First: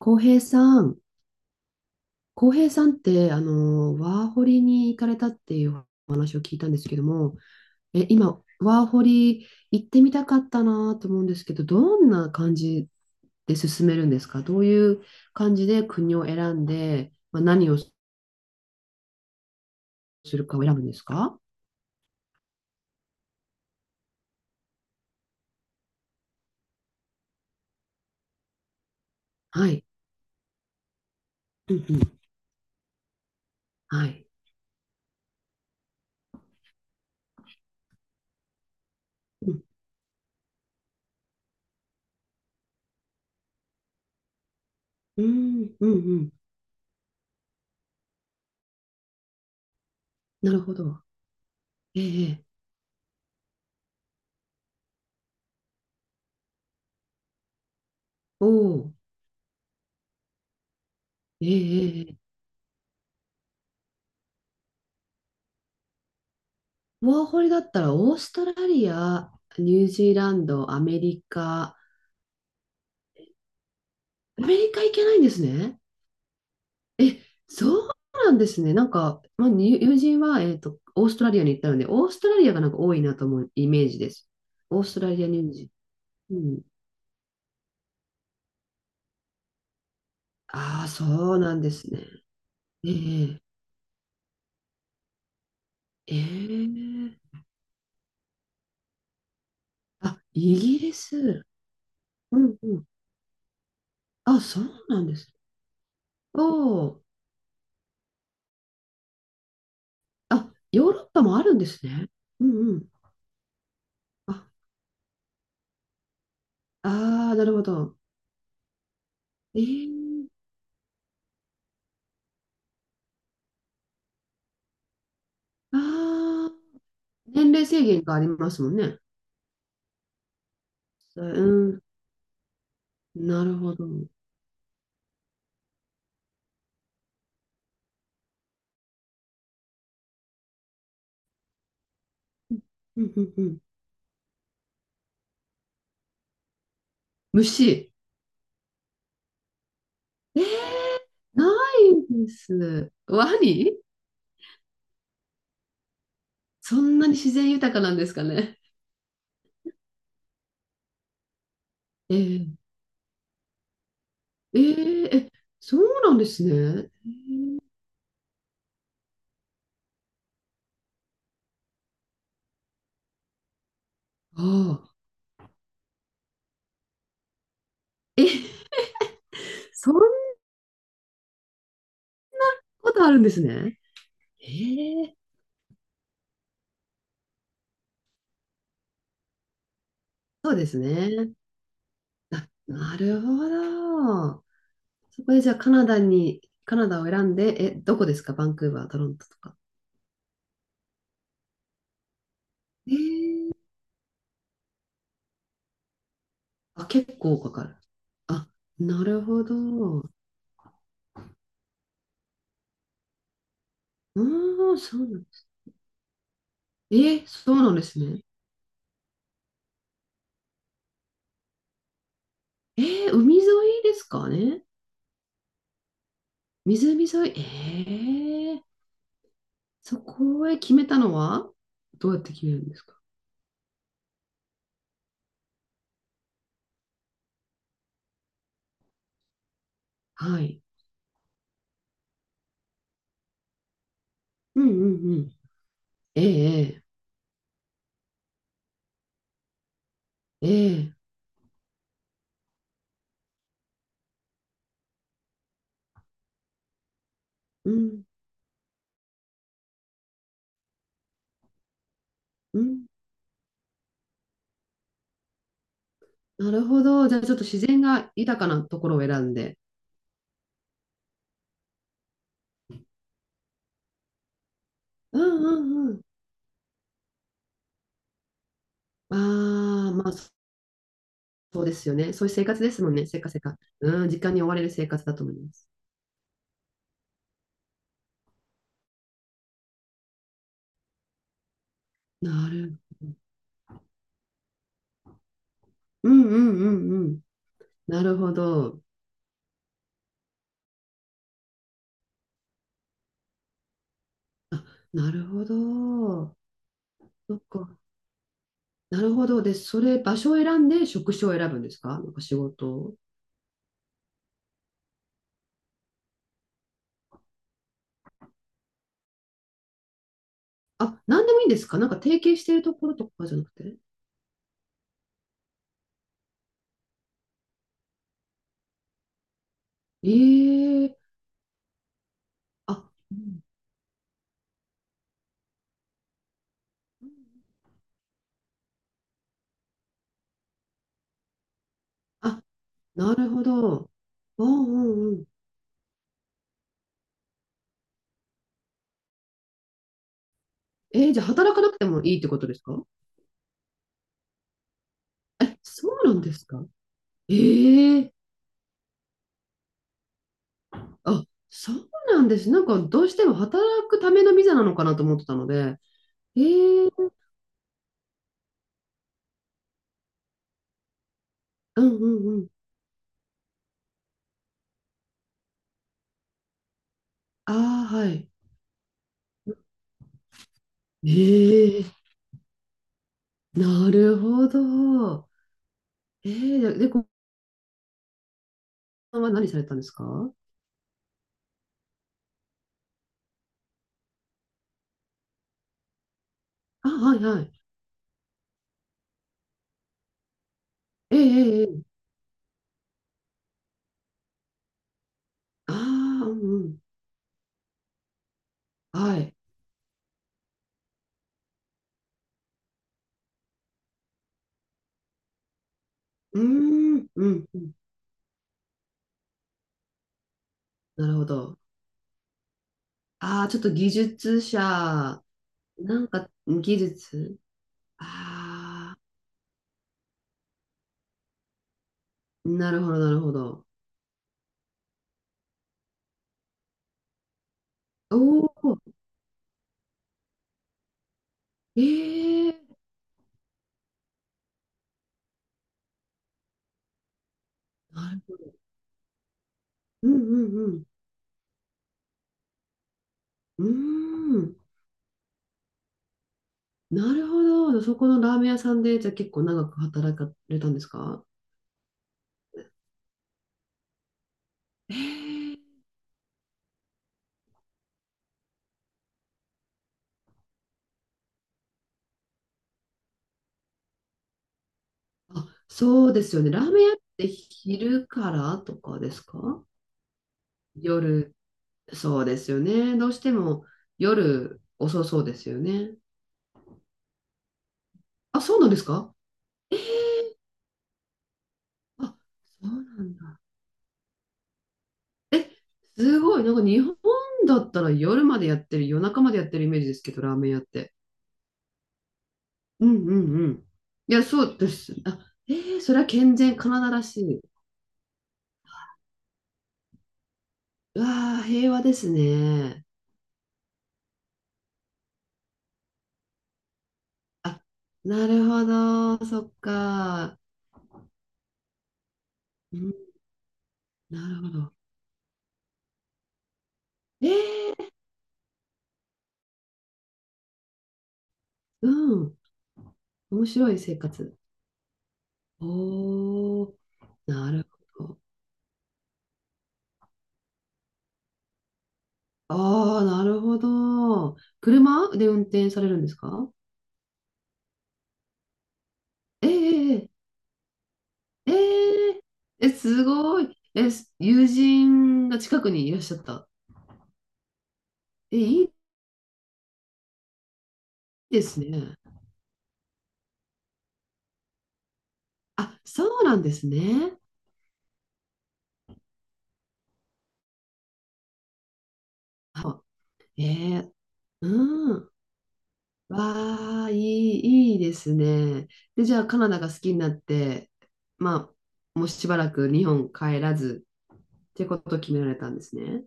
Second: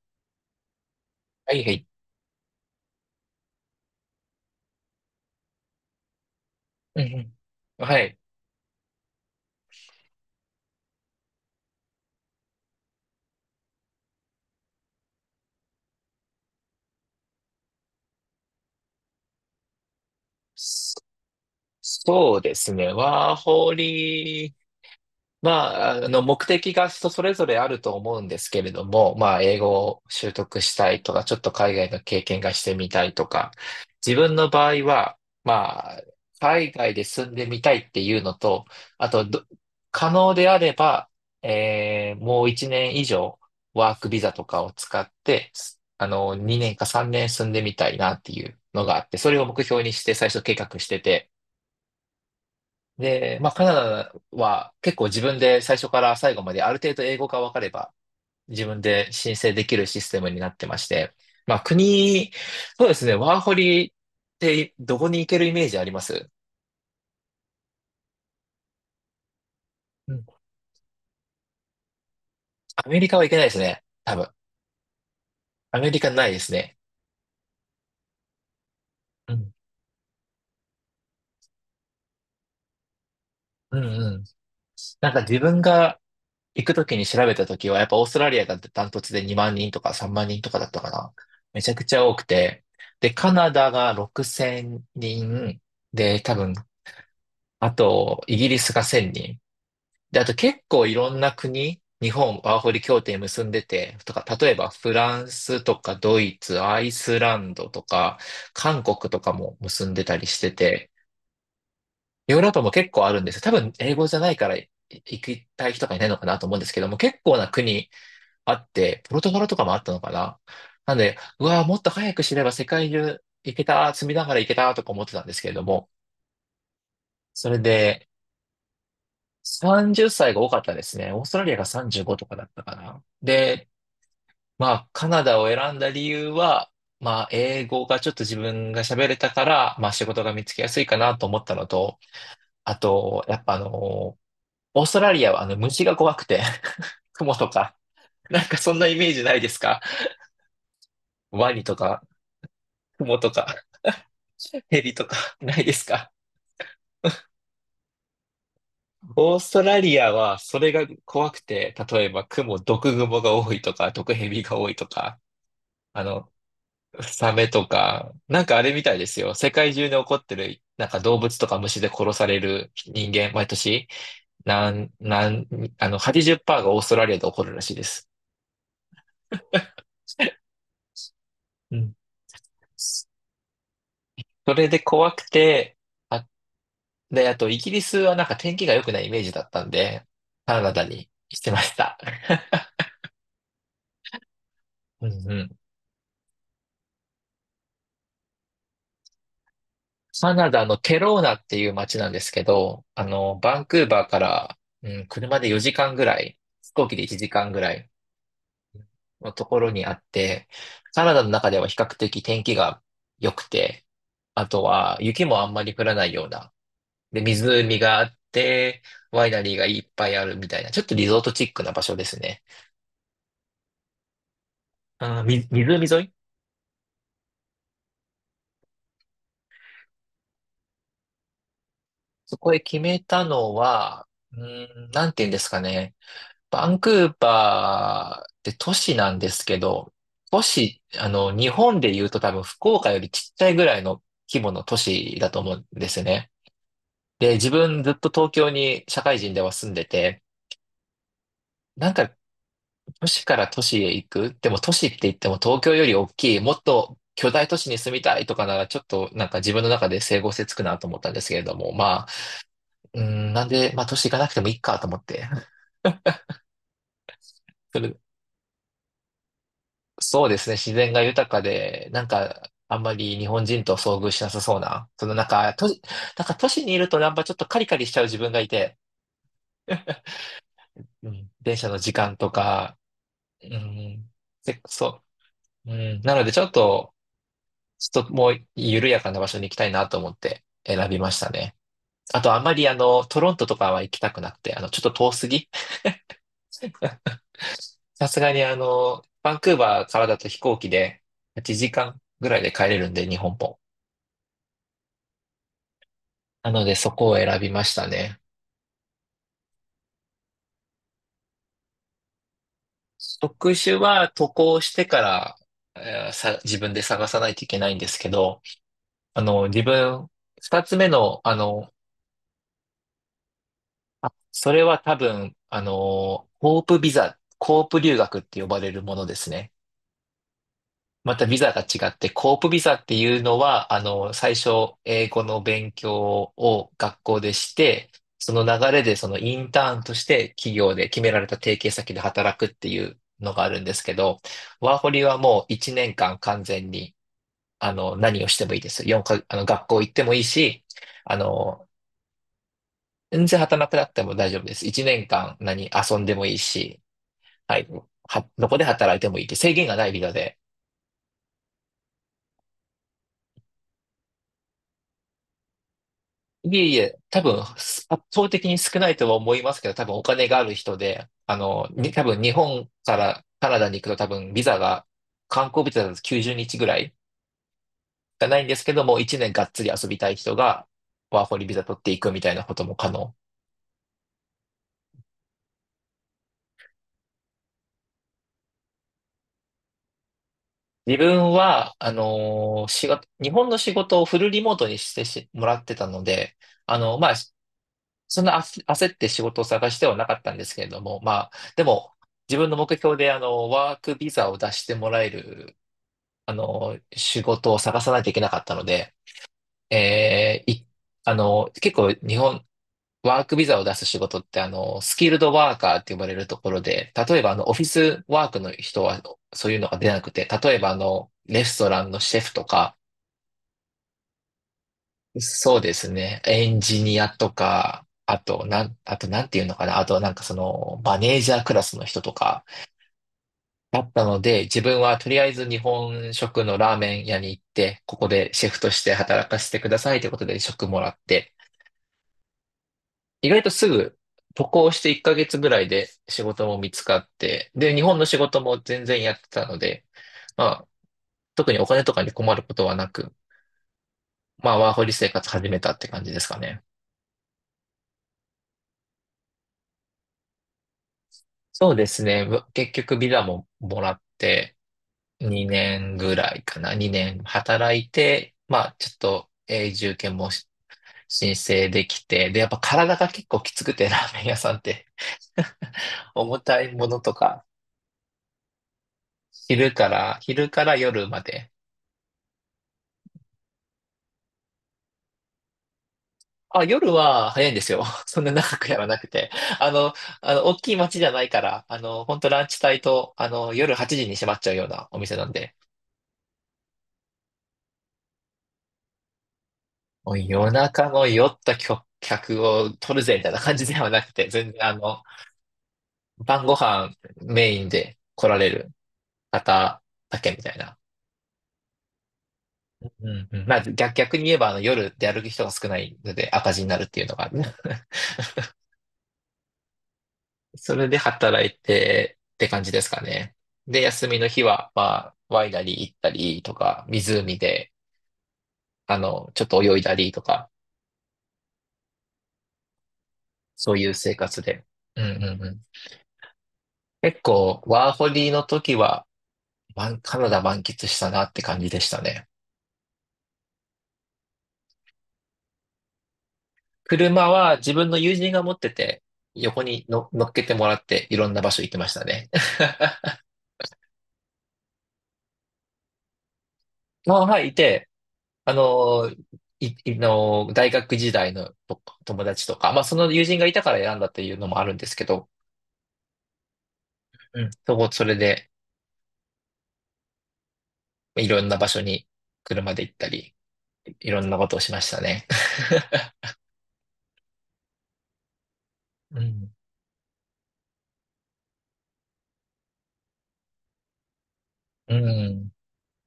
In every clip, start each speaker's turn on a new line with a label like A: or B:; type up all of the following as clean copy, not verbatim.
A: 浩平さん、
B: はいはい。
A: 浩平さんって、ワーホリに行かれたっていうお話を聞いたんですけ
B: うん
A: ども、
B: うん。はい。
A: 今、ワーホリ行ってみたかったなと思うんですけど、どんな感じで進めるんですか？どういう感じで国を選んで、まあ、何をするかを選ぶんで
B: そ
A: すか？
B: そうですね。ワーホリま目的が人それぞれあると思うんですけれども、まあ、英
A: は
B: 語
A: い。
B: を習得したいとか、ちょっと海
A: うん
B: 外
A: う
B: の
A: ん。
B: 経験がしてみたいとか、
A: は
B: 自
A: い。
B: 分の場合は、まあ、海外で住んでみたいっていうのと、あとど、
A: うん。
B: 可能であれば、もう1年以上、ワークビザとかを使っ
A: う
B: て、
A: ん。うんうん。
B: 2年か3年住んでみたいなっていうのがあって、それを目標にして最初
A: な
B: 計
A: るほ
B: 画して
A: ど。
B: て、
A: ええ。ええ。
B: で、まあ、カナダは結構自分で最初から最後まである程度英語が分かれば
A: お
B: 自分
A: お。
B: で申請できるシステムになってまして、
A: ええ。
B: まあ、
A: えええ
B: 国、
A: え。
B: そうですね、ワーホリってどこに行けるイメージあります？
A: ワーホリだったら、オーストラリア、ニュージ
B: う
A: ー
B: ん。
A: ランド、アメリカ、
B: アメリカは行けないですね。多分。
A: アメリカ行けないんです
B: ア
A: ね。
B: メリカないですね。
A: え、そうなんですね。なんか、
B: う
A: まあ、
B: ん。
A: に友人は、オーストラリアに行ったので、オーストラリアがなんか多いなと思うイ
B: う
A: メ
B: ん
A: ージで
B: うん。
A: す。オースト
B: な
A: ラ
B: んか
A: リア
B: 自
A: 人
B: 分
A: 参。
B: が
A: うん。
B: 行くときに調べたときは、やっぱオーストラリアがダントツで2万人とか3万人とかだった
A: ああ、
B: かな。
A: そうなん
B: めち
A: で
B: ゃく
A: す
B: ち
A: ね。
B: ゃ多くて。
A: え
B: で、カ
A: え
B: ナダが6000人。で、多分
A: ええ。
B: あと、イギリスが1000人。で、
A: あ、
B: あと
A: イ
B: 結
A: ギ
B: 構
A: リ
B: いろんな
A: ス。
B: 国、日
A: う
B: 本
A: ん
B: ワー
A: う
B: ホリ
A: ん。
B: 協定結んでて、とか、
A: あ、
B: 例え
A: そう
B: ばフ
A: なんで
B: ラン
A: す。
B: スとかドイ
A: お
B: ツ、アイ
A: お。
B: スランドとか、韓国とかも結んでたりして
A: あ、ヨ
B: て、
A: ーロッパもあるんですね。
B: ヨー
A: う
B: ロッパ
A: ん
B: も
A: うん。
B: 結構あるんですよ。多分英語じゃな
A: あ、
B: いから行きたい人がいないのかなと思うんですけども、結
A: ああ、
B: 構
A: な
B: な
A: るほ
B: 国
A: ど。
B: あって、ポルトガルと
A: え
B: かもあったのか
A: え。
B: な。なんで、うわーもっと早く知れば世界中行けた、積みながら行けたとか思ってたんですけれども、
A: ああ、年
B: それ
A: 齢制限
B: で、
A: がありますもんね。
B: 30歳が多かったですね。オ
A: う
B: ーストラリアが
A: ん。
B: 35とかだったかな。
A: なる
B: で、
A: ほど。うん
B: まあ、カナダを選んだ理由は、まあ、英語がちょっと自分が喋れたから、まあ、仕事が見つけやすいかなと思ったのと、あ
A: うん
B: と、や
A: う
B: っぱ
A: ん。
B: あの、オーストラリアはあの、虫が怖くて、クモとか、
A: 虫。
B: なんかそんなイメージないですか？
A: えー、な
B: ワニと
A: い
B: か、
A: んです。
B: クモと
A: ワ
B: か、
A: ニ。
B: ヘビとか、ないですか？
A: そんなに自然豊かなんですかね。
B: オーストラリアはそれが怖くて、例え
A: え
B: ばク
A: ー、
B: モ、毒グモが多いとか、毒ヘビが
A: え
B: 多いと
A: ー、
B: か、
A: え、そう
B: あ
A: なんで
B: の、
A: すね。
B: サメとか、なんかあれみたいですよ。世界中で起こってる、なんか動物とか虫で殺される人間、毎年、
A: あ
B: なん、
A: あ。
B: なん、あの、80%がオーストラリアで起こるらしいです。
A: え、そんな
B: うん。
A: こと
B: そ
A: あるんですね。え
B: れで
A: ー、
B: 怖くて、あ、で、あと、イギリスはなんか天気が良くないイメージだったんで、
A: そう
B: カ
A: で
B: ナ
A: す
B: ダ
A: ね。
B: にしてました。
A: あ、なるほど。
B: うん
A: そこ
B: う
A: でじゃ
B: ん。
A: あカナダを選んで、どこですか？バンクーバー、トロントとか。
B: カナダのケローナっていう街なんですけど、
A: え
B: あ
A: ー、
B: の、バンクーバーから、うん、車で4時間ぐらい、飛
A: あ、
B: 行機で1
A: 結構
B: 時
A: か
B: 間ぐ
A: か
B: ら
A: る。
B: い
A: あ、なる
B: の
A: ほ
B: ところにあ
A: ど。
B: っ
A: う
B: て、カナダの中では比較的天気が良くて、
A: ー
B: あと
A: ん、
B: は
A: そうな
B: 雪
A: ん
B: もあんまり降らないような、
A: え
B: で、
A: ー、そうなん
B: 湖
A: です
B: があっ
A: ね。
B: て、ワイナリーがいっぱいあるみたいな、ちょっとリゾートチックな場所ですね。
A: え海沿いですかね？
B: 湖沿い。
A: 湖沿い。えー、そこへ決めたのは、どうやって
B: そ
A: 決め
B: こ
A: る
B: へ
A: んで
B: 決
A: すか？
B: めたのは、うーん、なんて言うんですかね。バンクーバーって都市なんですけど、
A: は
B: 都
A: い。
B: 市、あの、日本で言うと多分福岡よりちっちゃいぐらいの規模
A: う
B: の
A: ん
B: 都
A: うんう
B: 市だ
A: ん。
B: と思うんですね。
A: ええ
B: で、自分ずっと東京に社会人では住んでて、
A: ええええ。
B: なんか都市から都市へ行く、でも都市って言っても東京より大きい、もっと巨大都市
A: う
B: に住み
A: ん
B: たいとかならちょっとなんか自分の中で整合性つくなと思ったんですけれども、まあ、
A: うん。
B: うーん、なんで、まあ都市行かなくてもいいかと思って。
A: なるほど。じゃあちょっと自
B: そ
A: 然
B: れ、
A: が豊かなところを選んで。
B: そうですね、自然が豊かで、なんかあんまり日本人と遭遇しなさそうな、その
A: う
B: なん
A: ん
B: か
A: う
B: 都市、
A: んうん。
B: なんか都市にいるとなんかちょっとカリカリしちゃう自分がいて、
A: ああ、まあ、そ
B: うん、電
A: そう
B: 車
A: で
B: の
A: す
B: 時
A: よね。
B: 間
A: そう
B: と
A: いう生活で
B: か、
A: すもんね。せっかせっ
B: う
A: か。
B: ん、
A: うん、時間に追わ
B: せ
A: れる生
B: そ
A: 活だと思います。
B: ううん、なので、ちょっともう緩やかな場所に行きたいなと思って選びましたね。あと、あ
A: な
B: まりあ
A: る。
B: の、トロントとかは行きたくなくて、あの、ちょっと遠すぎ。
A: うんうんうんうん。な
B: さ
A: る
B: すが
A: ほ
B: にあ
A: ど。
B: の、バンクーバーからだと飛行機で8時間ぐらいで帰れるんで、日本も。
A: あ、なるほど。
B: なので、そこを
A: そ
B: 選
A: っ
B: びま
A: か。
B: したね。
A: なるほど。で、それ、場所を選んで職種を選ぶんですか？なんか仕事を。
B: 職種は渡航してから、えーさ、自分で探さないといけないんですけど、あの、自分、二つ目
A: あ、
B: の、
A: なんで
B: あ
A: もいいんです
B: の、
A: か？なんか提携しているところとかじゃなくて。
B: あ、それは多分、コープビザ、コープ留学って呼ばれるものですね。
A: ええ。
B: またビザが違って、コープビザっ
A: あ、
B: て
A: う
B: いうの
A: ん。
B: は、あのー、最初、英語の勉強を学校でして、その流れでそのインターンとして企業で決められた提携先で働
A: あ、
B: くっていう
A: なる
B: の
A: ほ
B: があるんです
A: ど。
B: けど、
A: うん
B: ワーホリ
A: うんう
B: は
A: ん。
B: もう1年間完全に、あの、何をしてもいいです。4か、あの、学校行ってもいいし、
A: えー
B: あ
A: じゃあ働
B: の
A: か
B: ー、
A: なくてもいいってことですか？
B: 全然働かなくなっても大丈夫です。1年間
A: え、
B: 何
A: そ
B: 遊ん
A: う
B: で
A: なん
B: も
A: で
B: いい
A: すか？
B: し、はい、
A: ええ。
B: どこで働いてもいいって制限がないビザで。
A: あ、そうなんです。なんかどうしても働くためのビザなのかなと思ってたので。
B: いえい
A: え
B: え、
A: え。
B: 多分、圧倒的に少ないとは思いますけど、多分お金がある人で、
A: うん
B: 多
A: う
B: 分
A: ん
B: 日
A: うん。
B: 本からカナダに行くと多分ビザが、観光ビザだと90日ぐらい
A: ああ、は
B: が
A: い。
B: ないんですけども、1年がっつり遊びたい人がワーホリビザ取っ
A: ええ。
B: ていくみたいなことも可能。
A: なるほど。ええ。で後半は何されたんですか？あ、
B: 自分は、仕事、日本の仕事をフルリモートにしてもらってたので、あの、まあ、
A: はいはい。
B: そんな焦って仕事を探してはなかったんですけれども、ま
A: ええ
B: あ、
A: え
B: で
A: ええ
B: も、
A: え。
B: 自分の目標で、あの、ワークビザを出してもらえる、
A: ああ、
B: あ
A: うんう
B: の、
A: ん。
B: 仕事を探さないといけなかったので、
A: はい。
B: えーい、あの、結構日本、ワークビザを出す仕事って、あの、スキルドワーカーって呼ばれると
A: うー
B: ころで、
A: ん、
B: 例え
A: う
B: ば、あ
A: ん、
B: の、オ
A: う
B: フィ
A: ん。
B: スワークの人は、そういうのが出なくて、例えば、あ
A: な
B: の、
A: るほ
B: レス
A: ど。
B: トランのシェフとか、
A: ああ、ちょっと技術者。
B: そうです
A: なん
B: ね。
A: か
B: エン
A: 技
B: ジニアと
A: 術。
B: か、あ
A: あ
B: と、なんていうのかな。あと、なんかその、マネージャークラスの人とか
A: あ、なるほど、なるほど。
B: だったので、自分はとりあえず日本食のラーメン屋に行って、ここ
A: お
B: でシェフと
A: お。
B: して働かせてくださいということで職もらって、
A: ええ。
B: 意外とすぐ渡航して1ヶ月ぐらいで仕事も見つかって、で、日本の
A: な
B: 仕
A: るほ
B: 事
A: ど。
B: も全然やってたので、
A: う
B: ま
A: ん
B: あ、
A: うん
B: 特にお金とかに困ることはなく、
A: うん。うー
B: ま
A: ん、
B: あ、ワーホリ生活始めたって感じですかね。
A: なるほど。そこのラーメン屋さんで、じゃあ結構長く働かれたんですか？
B: そうですね。結局ビザももらって
A: ええ。
B: 2年ぐらいかな。2年働いて、まあちょっと、永住権申請できて、で、やっぱ体が結構きつくて、ラーメン屋さんって。
A: あ、そ うです
B: 重
A: よね。
B: た
A: ラー
B: い
A: メ
B: も
A: ン屋っ
B: のと
A: て
B: か、
A: 昼からとかですか？
B: 昼から夜ま
A: 夜、
B: で。
A: そうですよね。どうしても夜遅そうですよね。
B: あ、夜は早いんですよ。そんな
A: あ、
B: 長
A: そうな
B: く
A: んで
B: や
A: す
B: らなく
A: か？
B: て。あの、あの、大きい街じゃないから、あの、
A: あ、
B: 本当ラン
A: そ
B: チ帯
A: うな
B: と、
A: ん
B: あ
A: だ。
B: の、夜8時に閉まっちゃうようなお店なん
A: え、
B: で。
A: すごい。なんか日本だったら夜までやってる、夜中までやってるイメージです
B: も
A: け
B: う
A: ど、ラーメ
B: 夜
A: ン屋っ
B: 中
A: て。
B: の酔った客を
A: う
B: 取る
A: んう
B: ぜみたいな
A: んう
B: 感
A: ん。
B: じではなく
A: いや、
B: て、
A: そ
B: 全
A: う
B: 然
A: で
B: あ
A: す。
B: の、
A: あ、それは健
B: 晩ご
A: 全カナダ
B: 飯
A: らしい。
B: メインで来られる方だけみたいな。
A: うわあ、平和ですね。
B: うんうん、まあ逆に言えばあの夜で歩く人が少ないので赤字になるっていうのがある。
A: あ、なるほど。そっか。
B: それで働いてって感じ
A: う
B: です
A: ん、
B: かね。で、休みの
A: なる
B: 日
A: ほ
B: は、
A: ど。
B: まあ、ワイナリー行ったりとか、湖で、
A: ええ。
B: あの、ちょっと泳いだりとか、
A: うん。面白
B: そ
A: い
B: ういう
A: 生
B: 生
A: 活。
B: 活で。うんうんうん。
A: おー、
B: 結
A: な
B: 構、
A: る
B: ワー
A: ほ
B: ホ
A: ど。
B: リの時は、まカナダ満喫したなって感じでしたね。
A: ああ、なるほど。車で運転されるんですか？
B: 車は自分の友人が持ってて、
A: え
B: 横に
A: ええ
B: 乗っけてもらって、いろんな場
A: え
B: 所行ってました
A: え
B: ね。
A: ええ、すごい。え、友人が近くにいらっしゃった。
B: まあ、はい、いて、
A: え、
B: あ
A: いい
B: のー、い、いのー、大学時代
A: で
B: の
A: すね。
B: 友達とか、まあ、その友人がいたから選んだっていうのもあるんですけど、
A: あ、そうなんですね。
B: うん、それで、いろんな場所に車で
A: あ、
B: 行ったり、
A: ええ。
B: いろんなことをしまし
A: う
B: た
A: ん。
B: ね。
A: わあ、いい、いいですね。で、じ
B: う
A: ゃあ、カナ
B: ん。
A: ダが好きになって、まあ、もうしばらく日本帰らず、っていうこ
B: う
A: とを決められた
B: ん。
A: んですね。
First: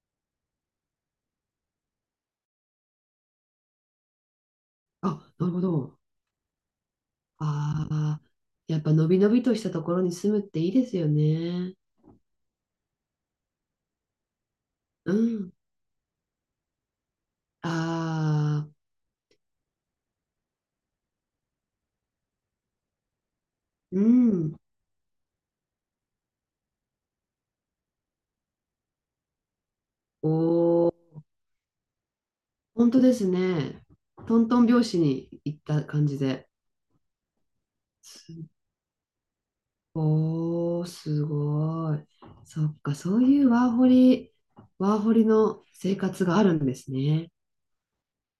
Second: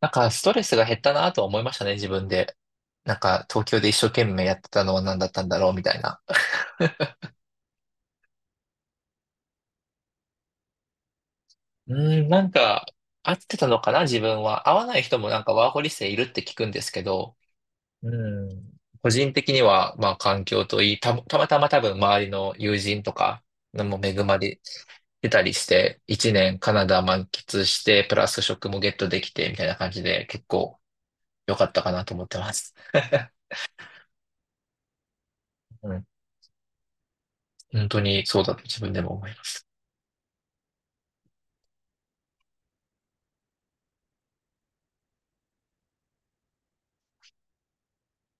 B: なんか、ストレスが減ったなとは思いましたね、自分で。なんか、東京で一生懸命やってたのは何だっ
A: あ、
B: た
A: な
B: ん
A: る
B: だ
A: ほ
B: ろう、みた
A: ど。
B: いな。
A: ああ、やっぱのびのびとしたところに住むっていいですよね。
B: うん、なんか、合ってたのかな、自分は。合わない
A: う
B: 人もなんか
A: ん。
B: ワーホリ生いるって聞くんですけど、
A: あ
B: う
A: あ、
B: ん、個人的には、まあ、環境といい、たまたま多分周りの友人とか、も
A: う
B: 恵ま
A: ん。
B: れてたりして、一年カナダ満喫して、プラス職もゲットできて、みたいな感じで、
A: お
B: 結構
A: お、
B: 良かったかなと思ってます。
A: 本当ですね。トントン拍子に行った
B: うん、
A: 感じで。
B: 本当に
A: す
B: そうだと自分でも思います。
A: おー、すごい。そっか、そういうワーホリの生活があるんですね。